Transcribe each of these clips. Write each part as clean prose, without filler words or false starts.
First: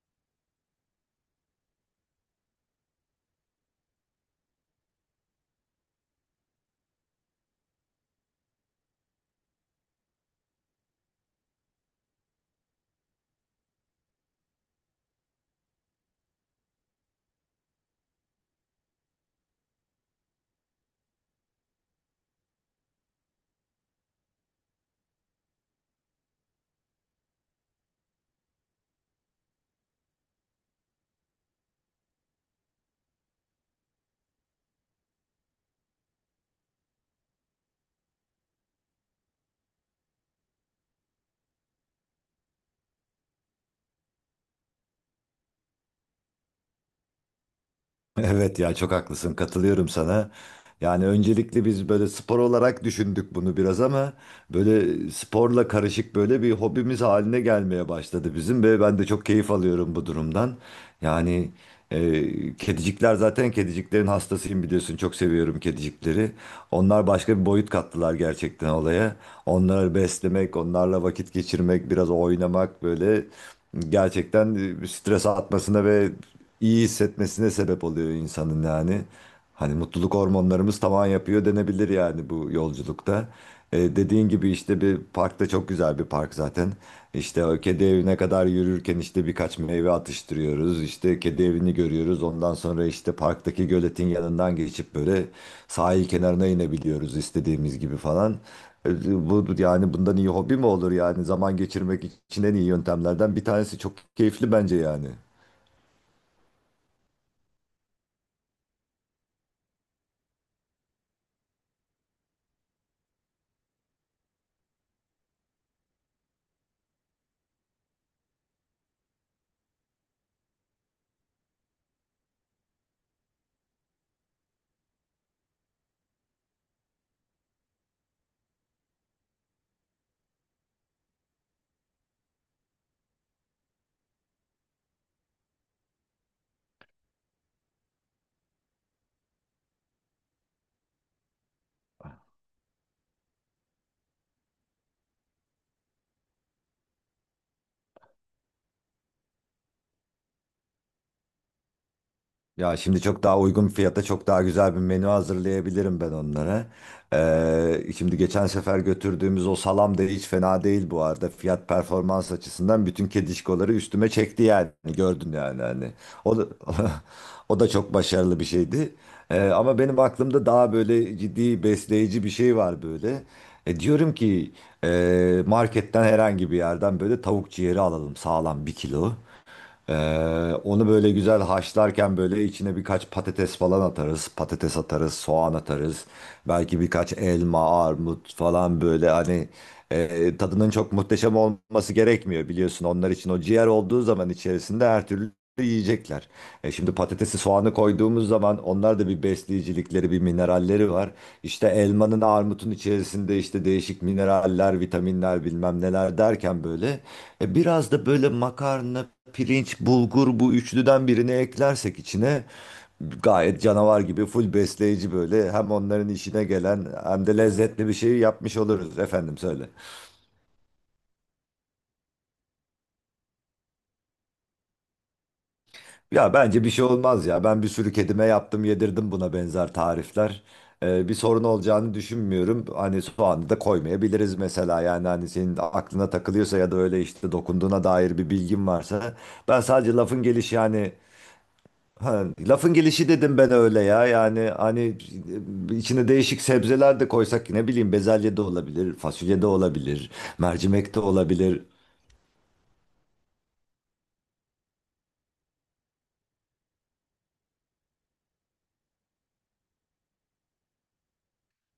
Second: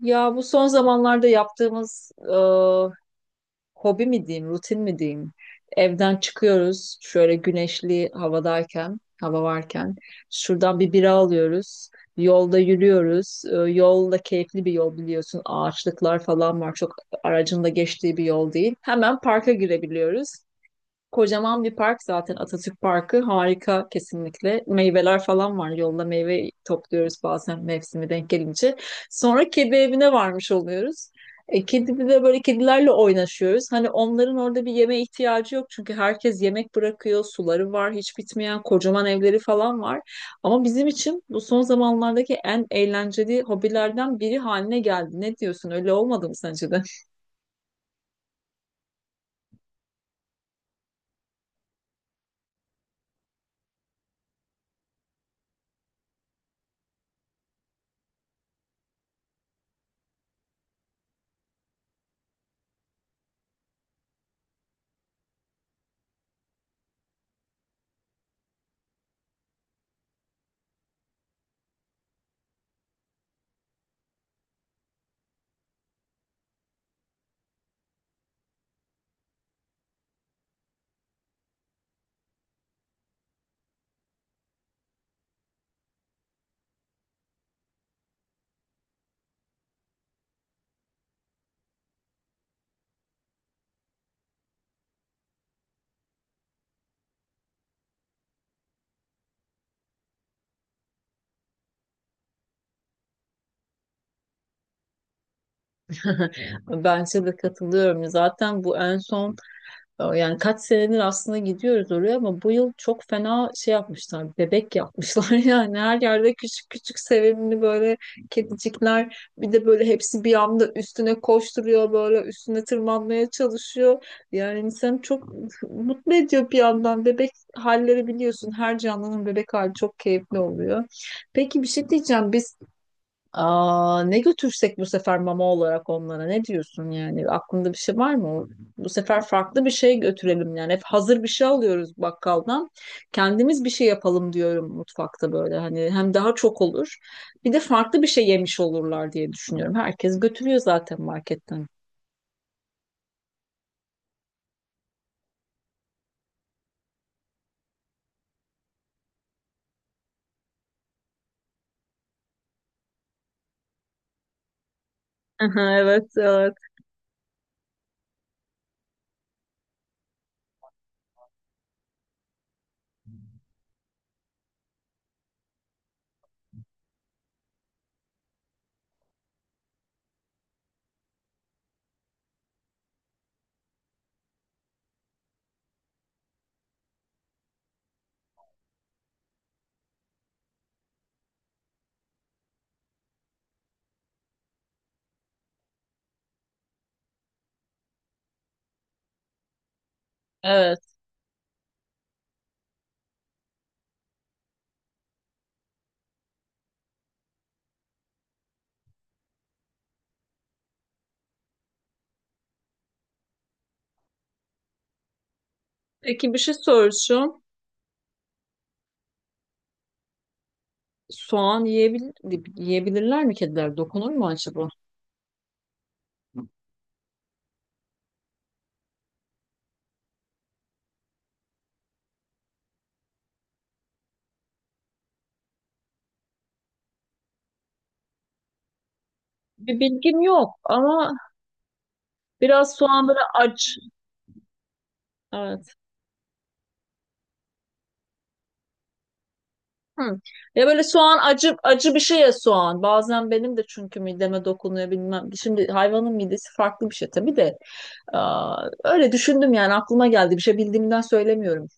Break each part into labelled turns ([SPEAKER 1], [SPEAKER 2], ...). [SPEAKER 1] Ya bu son zamanlarda yaptığımız hobi mi diyeyim, rutin mi diyeyim? Evden çıkıyoruz şöyle güneşli havadayken, hava varken. Şuradan bir bira alıyoruz. Yolda yürüyoruz. Yol da keyifli bir yol, biliyorsun. Ağaçlıklar falan var. Çok aracın da geçtiği bir yol değil. Hemen parka girebiliyoruz. Kocaman bir park zaten, Atatürk Parkı. Harika kesinlikle. Meyveler falan var. Yolda meyve topluyoruz bazen, mevsimi denk gelince. Sonra kedi evine varmış oluyoruz. E, kedi bir de böyle kedilerle oynaşıyoruz. Hani onların orada bir yeme ihtiyacı yok, çünkü herkes yemek bırakıyor. Suları var hiç bitmeyen. Kocaman evleri falan var. Ama bizim için bu son zamanlardaki en eğlenceli hobilerden biri haline geldi. Ne diyorsun? Öyle olmadı mı sence de?
[SPEAKER 2] Evet ya çok haklısın katılıyorum sana. Yani öncelikle biz böyle spor olarak düşündük bunu biraz ama böyle sporla karışık böyle bir hobimiz haline gelmeye başladı bizim ve ben de çok keyif alıyorum bu durumdan. Yani kedicikler zaten kediciklerin hastasıyım biliyorsun çok seviyorum kedicikleri. Onlar başka bir boyut kattılar gerçekten olaya. Onları beslemek, onlarla vakit geçirmek, biraz oynamak böyle gerçekten stres atmasına ve iyi hissetmesine sebep oluyor insanın yani. Hani mutluluk hormonlarımız tavan yapıyor denebilir yani bu yolculukta. Dediğin gibi işte bir parkta çok güzel bir park zaten. İşte o kedi evine kadar yürürken işte birkaç meyve atıştırıyoruz. İşte kedi evini görüyoruz. Ondan sonra işte parktaki göletin yanından geçip böyle sahil kenarına inebiliyoruz istediğimiz gibi falan. Bu yani bundan iyi hobi mi olur yani zaman geçirmek için en iyi yöntemlerden bir tanesi çok keyifli bence yani.
[SPEAKER 1] Bence de katılıyorum. Zaten bu en son. Yani kaç senedir aslında gidiyoruz oraya, ama bu yıl çok fena şey yapmışlar. Bebek yapmışlar. Yani her yerde küçük küçük sevimli böyle kedicikler. Bir de böyle hepsi bir anda üstüne koşturuyor, böyle üstüne tırmanmaya çalışıyor. Yani insanı çok mutlu ediyor bir yandan. Bebek halleri, biliyorsun, her canlının bebek hali çok keyifli oluyor. Peki, bir şey diyeceğim. Aa, ne götürsek bu sefer mama olarak onlara, ne diyorsun? Yani aklında bir şey var mı? Bu sefer farklı bir şey götürelim. Yani hep hazır bir şey alıyoruz bakkaldan, kendimiz bir şey yapalım diyorum mutfakta böyle. Hani hem daha çok olur, bir de farklı bir şey yemiş olurlar diye düşünüyorum. Herkes götürüyor zaten marketten.
[SPEAKER 2] Ya şimdi çok daha uygun fiyata çok daha güzel bir menü hazırlayabilirim ben onlara. Şimdi geçen sefer götürdüğümüz o salam da hiç fena değil bu arada. Fiyat performans açısından bütün kedişkoları üstüme çekti yani. Gördün yani
[SPEAKER 1] Aha,
[SPEAKER 2] hani.
[SPEAKER 1] evet,
[SPEAKER 2] O da,
[SPEAKER 1] evet.
[SPEAKER 2] o da çok başarılı bir şeydi. Ama benim aklımda daha böyle ciddi besleyici bir şey var böyle. Diyorum ki marketten herhangi bir yerden böyle tavuk ciğeri alalım sağlam bir kilo. Ee, onu böyle güzel haşlarken böyle içine birkaç patates falan atarız. Patates atarız, soğan atarız. Belki birkaç elma, armut falan böyle hani tadının çok muhteşem olması gerekmiyor biliyorsun. Onlar için o ciğer olduğu zaman içerisinde her türlü yiyecekler. Şimdi patatesi soğanı koyduğumuz zaman onlar da bir besleyicilikleri, bir mineralleri
[SPEAKER 1] Evet,
[SPEAKER 2] var. İşte elmanın, armutun içerisinde işte değişik mineraller, vitaminler bilmem neler derken böyle biraz da böyle makarna, pirinç, bulgur bu üçlüden birini eklersek içine gayet canavar gibi full besleyici böyle hem onların
[SPEAKER 1] peki bir
[SPEAKER 2] işine
[SPEAKER 1] şey
[SPEAKER 2] gelen hem de
[SPEAKER 1] soracağım.
[SPEAKER 2] lezzetli bir şey yapmış oluruz efendim söyle.
[SPEAKER 1] Soğan yiyebilirler mi kediler, dokunur mu acaba?
[SPEAKER 2] Ya bence bir şey olmaz ya ben bir sürü kedime yaptım yedirdim buna benzer tarifler. Bir sorun olacağını düşünmüyorum. Hani soğanı da koymayabiliriz mesela yani hani senin aklına takılıyorsa ya da öyle işte dokunduğuna dair bir bilgin varsa ben
[SPEAKER 1] Bir
[SPEAKER 2] sadece
[SPEAKER 1] bilgim
[SPEAKER 2] lafın
[SPEAKER 1] yok
[SPEAKER 2] gelişi yani.
[SPEAKER 1] ama
[SPEAKER 2] Ha, lafın
[SPEAKER 1] biraz soğan
[SPEAKER 2] gelişi
[SPEAKER 1] böyle
[SPEAKER 2] dedim ben
[SPEAKER 1] aç.
[SPEAKER 2] öyle ya. Yani hani
[SPEAKER 1] Evet.
[SPEAKER 2] içine değişik sebzeler de koysak ne bileyim bezelye de olabilir, fasulye de olabilir,
[SPEAKER 1] Hı. Ya böyle
[SPEAKER 2] mercimek de
[SPEAKER 1] soğan, acı
[SPEAKER 2] olabilir.
[SPEAKER 1] acı bir şey ya soğan. Bazen benim de çünkü mideme dokunuyor, bilmem. Şimdi hayvanın midesi farklı bir şey tabii de. Aa, öyle düşündüm yani, aklıma geldi. Bir şey bildiğimden söylemiyorum.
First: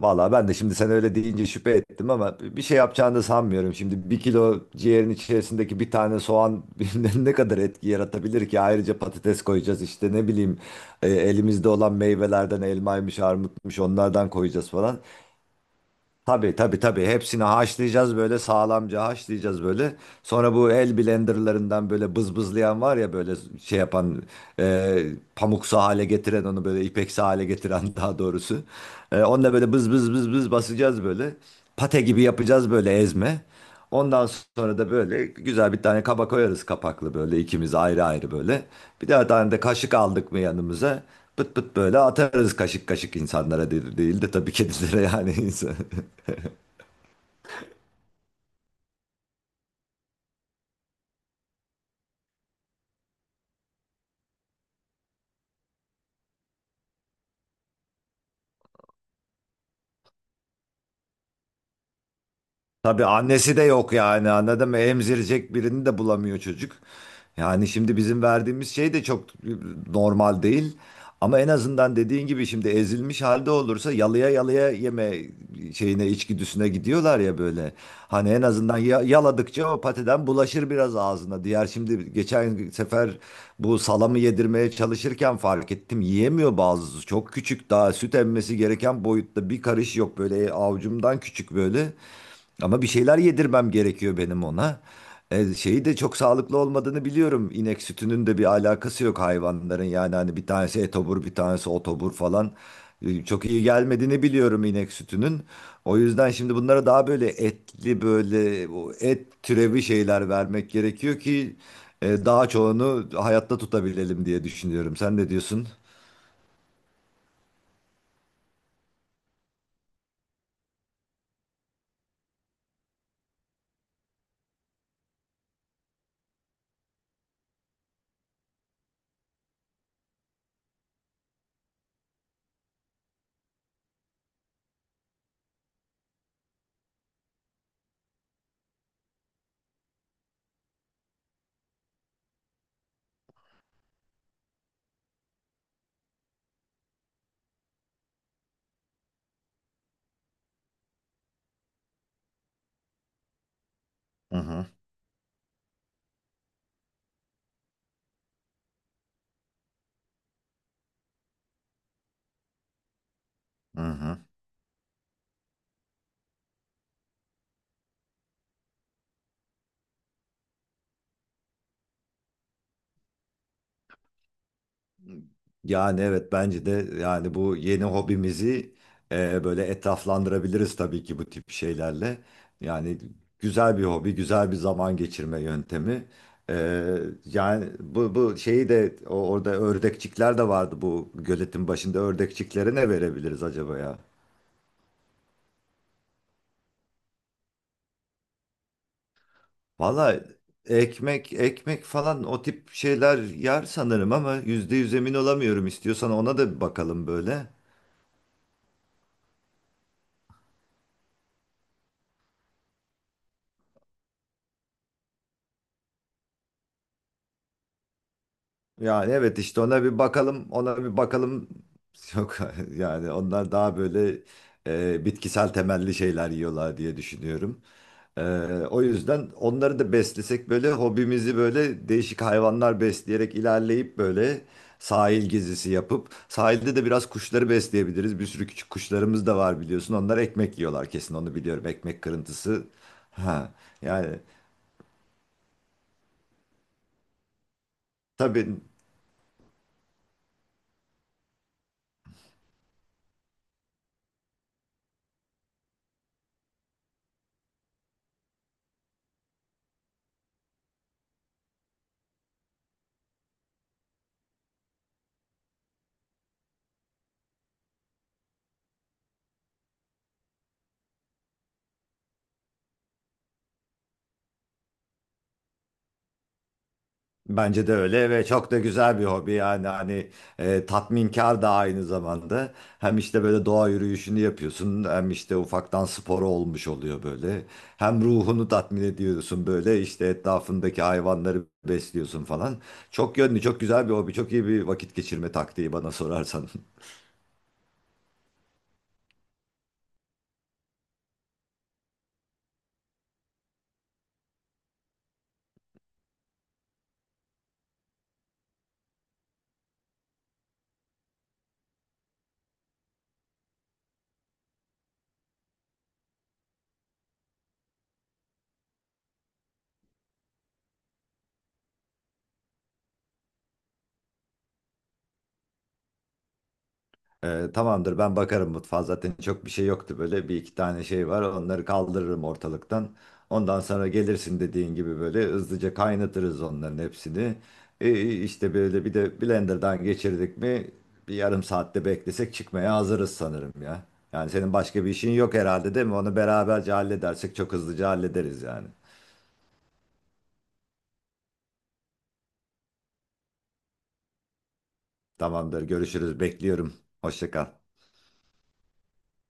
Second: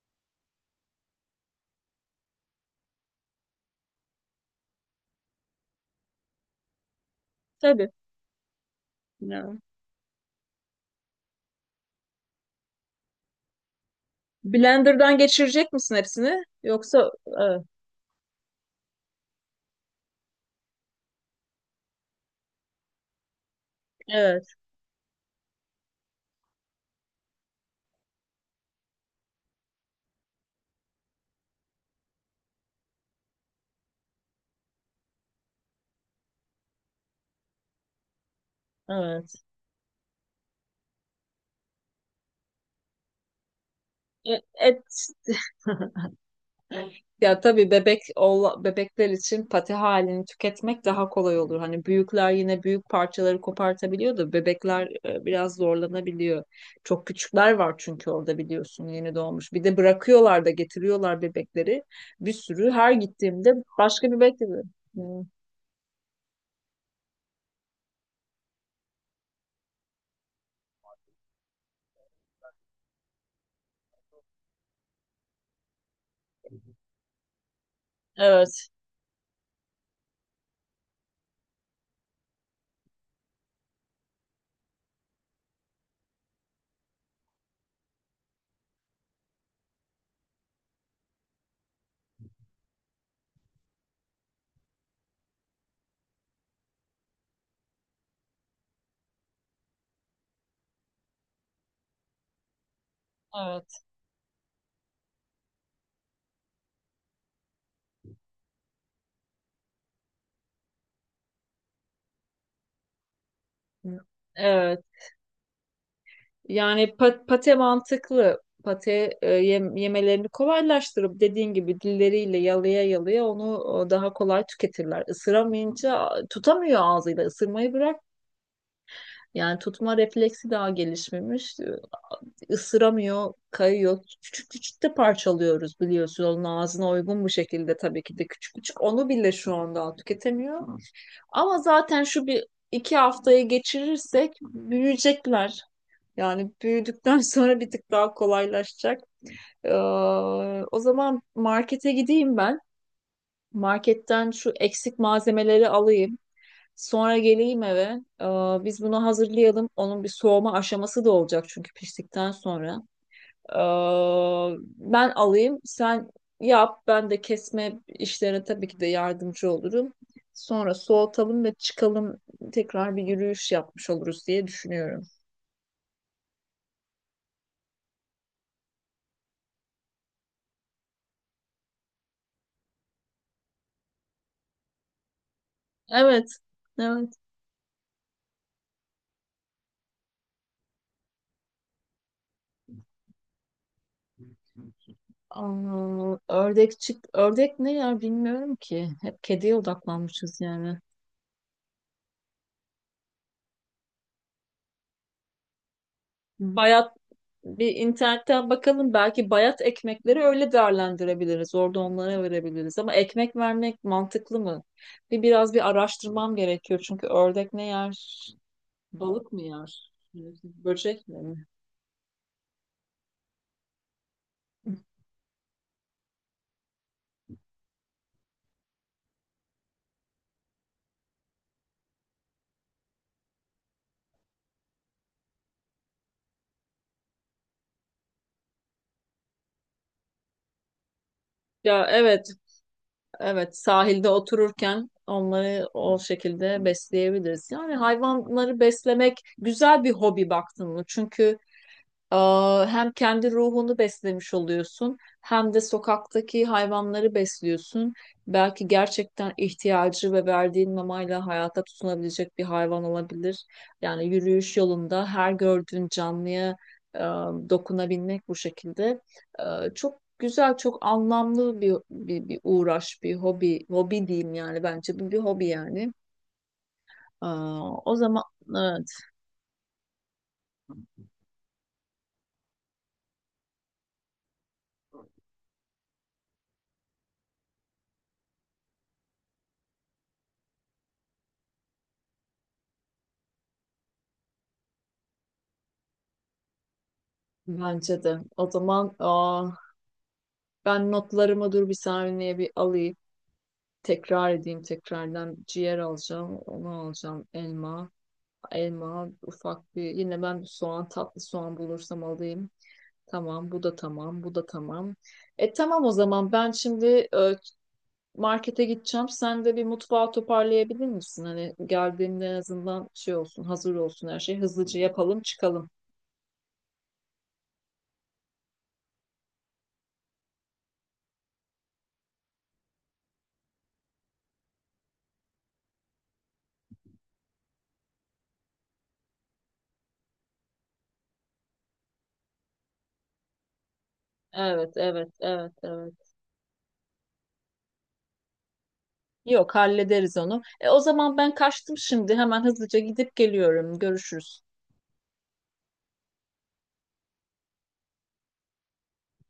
[SPEAKER 2] Valla ben de şimdi sen öyle deyince şüphe ettim ama bir şey yapacağını da sanmıyorum. Şimdi bir kilo ciğerin içerisindeki bir tane soğan ne kadar etki
[SPEAKER 1] Tabii.
[SPEAKER 2] yaratabilir ki? Ayrıca patates
[SPEAKER 1] Ya.
[SPEAKER 2] koyacağız işte ne bileyim elimizde olan meyvelerden elmaymış, armutmuş onlardan koyacağız falan.
[SPEAKER 1] Blender'dan geçirecek misin hepsini?
[SPEAKER 2] Tabii tabii tabii.
[SPEAKER 1] Yoksa
[SPEAKER 2] Hepsini haşlayacağız böyle sağlamca haşlayacağız böyle. Sonra bu el blenderlarından böyle bızbızlayan var ya böyle şey yapan
[SPEAKER 1] evet,
[SPEAKER 2] e, pamuksu hale getiren onu böyle ipeksi hale getiren daha doğrusu. Onunla böyle bız bız bız bız basacağız böyle. Pate gibi yapacağız böyle ezme. Ondan sonra da böyle güzel bir tane kaba koyarız kapaklı böyle ikimiz ayrı ayrı böyle. Bir daha
[SPEAKER 1] evet.
[SPEAKER 2] tane de kaşık aldık mı yanımıza? Pıt pıt böyle atarız kaşık kaşık insanlara değil, değil de
[SPEAKER 1] E,
[SPEAKER 2] tabii
[SPEAKER 1] et
[SPEAKER 2] kedilere yani insan.
[SPEAKER 1] Ya tabii, bebekler için pati halini tüketmek daha kolay olur. Hani büyükler yine büyük parçaları kopartabiliyor da bebekler biraz zorlanabiliyor. Çok küçükler var çünkü orada, biliyorsun, yeni doğmuş. Bir de bırakıyorlar da getiriyorlar bebekleri. Bir sürü, her
[SPEAKER 2] Tabii
[SPEAKER 1] gittiğimde
[SPEAKER 2] annesi de yok
[SPEAKER 1] başka bir
[SPEAKER 2] yani
[SPEAKER 1] bebek.
[SPEAKER 2] anladın mı?
[SPEAKER 1] Hmm.
[SPEAKER 2] Emzirecek birini de bulamıyor çocuk. Yani şimdi bizim verdiğimiz şey de çok normal değil. Ama en azından dediğin gibi şimdi ezilmiş halde olursa yalıya yalıya yeme şeyine içgüdüsüne gidiyorlar ya böyle. Hani en
[SPEAKER 1] Evet,
[SPEAKER 2] azından yaladıkça o patiden bulaşır biraz ağzına. Diğer şimdi geçen sefer bu salamı yedirmeye çalışırken fark ettim. Yiyemiyor bazısı. Çok küçük daha süt emmesi gereken boyutta bir karış yok böyle. Avucumdan küçük böyle. Ama bir şeyler yedirmem gerekiyor benim ona. Şeyi de çok sağlıklı olmadığını biliyorum. İnek sütünün de bir alakası yok hayvanların. Yani hani bir tanesi etobur, bir tanesi otobur falan. Çok iyi
[SPEAKER 1] evet.
[SPEAKER 2] gelmediğini biliyorum inek sütünün. O yüzden şimdi bunlara daha böyle etli böyle o et türevi şeyler vermek gerekiyor ki daha çoğunu hayatta
[SPEAKER 1] Hı.
[SPEAKER 2] tutabilelim diye
[SPEAKER 1] Evet.
[SPEAKER 2] düşünüyorum. Sen ne diyorsun?
[SPEAKER 1] Yani pate mantıklı. Pate yemelerini kolaylaştırıp, dediğin gibi, dilleriyle yalaya yalaya onu daha kolay tüketirler. Isıramayınca tutamıyor ağzıyla, ısırmayı bırak. Yani tutma refleksi daha gelişmemiş. Isıramıyor, kayıyor. Küçük küçük de parçalıyoruz, biliyorsun. Onun ağzına uygun bu şekilde, tabii ki de küçük küçük. Onu bile şu anda tüketemiyor. Ama zaten şu bir iki haftayı geçirirsek büyüyecekler. Yani büyüdükten sonra bir tık daha kolaylaşacak. Ee, O zaman markete gideyim ben. Marketten
[SPEAKER 2] Hı
[SPEAKER 1] şu
[SPEAKER 2] hı.
[SPEAKER 1] eksik malzemeleri alayım. Sonra geleyim eve. Ee, Biz bunu hazırlayalım. Onun bir soğuma aşaması da olacak çünkü piştikten sonra. Ee,
[SPEAKER 2] Hı hı.
[SPEAKER 1] Ben alayım, sen yap. Ben de kesme işlerine tabii ki de yardımcı olurum. Sonra soğutalım ve çıkalım, tekrar bir yürüyüş yapmış oluruz diye düşünüyorum.
[SPEAKER 2] Yani evet bence de yani bu yeni hobimizi böyle etraflandırabiliriz tabii ki bu tip şeylerle. Yani güzel bir hobi, güzel bir zaman geçirme yöntemi.
[SPEAKER 1] Evet,
[SPEAKER 2] E,
[SPEAKER 1] evet.
[SPEAKER 2] yani bu şeyi de orada ördekçikler de vardı bu göletin başında ördekçiklere ne verebiliriz acaba ya?
[SPEAKER 1] Aa, ördek çık. Ördek ne ya, bilmiyorum ki. Hep kediye
[SPEAKER 2] Valla
[SPEAKER 1] odaklanmışız yani.
[SPEAKER 2] ekmek ekmek falan o tip şeyler yer sanırım ama %100 emin olamıyorum. İstiyorsan ona da bir
[SPEAKER 1] Bayat
[SPEAKER 2] bakalım böyle.
[SPEAKER 1] bir internetten bakalım, belki bayat ekmekleri öyle değerlendirebiliriz. Orada onlara verebiliriz ama ekmek vermek mantıklı mı? Biraz bir araştırmam gerekiyor, çünkü ördek ne yer?
[SPEAKER 2] Yani
[SPEAKER 1] Balık
[SPEAKER 2] evet
[SPEAKER 1] mı
[SPEAKER 2] işte ona
[SPEAKER 1] yer?
[SPEAKER 2] bir bakalım, ona bir
[SPEAKER 1] Böcek mi?
[SPEAKER 2] bakalım. Yok yani onlar daha böyle bitkisel temelli şeyler yiyorlar diye düşünüyorum. E, o yüzden onları da beslesek böyle hobimizi böyle değişik hayvanlar besleyerek ilerleyip böyle sahil gezisi yapıp sahilde de biraz kuşları besleyebiliriz. Bir sürü küçük kuşlarımız da var biliyorsun. Onlar ekmek yiyorlar kesin onu biliyorum.
[SPEAKER 1] Ya,
[SPEAKER 2] Ekmek
[SPEAKER 1] evet.
[SPEAKER 2] kırıntısı. Ha,
[SPEAKER 1] Evet,
[SPEAKER 2] yani
[SPEAKER 1] sahilde otururken onları o şekilde besleyebiliriz. Yani hayvanları
[SPEAKER 2] tabii.
[SPEAKER 1] beslemek güzel bir hobi, baktın mı? Hem kendi ruhunu beslemiş oluyorsun, hem de sokaktaki hayvanları besliyorsun. Belki gerçekten ihtiyacı ve verdiğin mamayla hayata tutunabilecek bir hayvan olabilir. Yani yürüyüş yolunda her gördüğün canlıya e, dokunabilmek bu şekilde çok güzel, çok anlamlı bir uğraş, bir hobi diyeyim, yani bence bu bir hobi yani.
[SPEAKER 2] Bence de
[SPEAKER 1] Aa, o
[SPEAKER 2] öyle
[SPEAKER 1] zaman
[SPEAKER 2] ve çok da
[SPEAKER 1] evet,
[SPEAKER 2] güzel bir hobi yani hani tatminkar da aynı zamanda. Hem işte böyle doğa yürüyüşünü yapıyorsun hem işte ufaktan sporu olmuş oluyor böyle. Hem ruhunu tatmin ediyorsun böyle işte etrafındaki hayvanları besliyorsun falan. Çok yönlü çok güzel bir hobi çok iyi bir vakit geçirme taktiği bana sorarsan.
[SPEAKER 1] bence de. O zaman ben notlarımı, dur bir saniye, bir alayım. Tekrar edeyim tekrardan. Ciğer alacağım. Onu alacağım. Elma. Elma ufak bir. Yine ben tatlı soğan bulursam alayım. Tamam, bu da tamam. Bu da tamam. Tamam, o zaman ben şimdi e, markete gideceğim. Sen de bir mutfağı toparlayabilir misin? Hani geldiğinde en azından şey olsun, hazır olsun her şey. Hızlıca yapalım, çıkalım.
[SPEAKER 2] Tamamdır ben bakarım mutfağa zaten çok bir şey yoktu böyle bir iki tane şey var onları kaldırırım ortalıktan. Ondan sonra gelirsin dediğin gibi böyle hızlıca kaynatırız onların hepsini. İşte böyle bir de blenderdan geçirdik mi bir yarım saatte beklesek çıkmaya hazırız sanırım ya. Yani senin
[SPEAKER 1] Evet,
[SPEAKER 2] başka bir işin
[SPEAKER 1] evet,
[SPEAKER 2] yok
[SPEAKER 1] evet,
[SPEAKER 2] herhalde değil mi?
[SPEAKER 1] evet.
[SPEAKER 2] Onu beraberce halledersek çok hızlıca hallederiz yani.
[SPEAKER 1] Yok, hallederiz onu. O zaman ben kaçtım şimdi. Hemen hızlıca gidip geliyorum. Görüşürüz.
[SPEAKER 2] Tamamdır görüşürüz bekliyorum. Hoşça kal.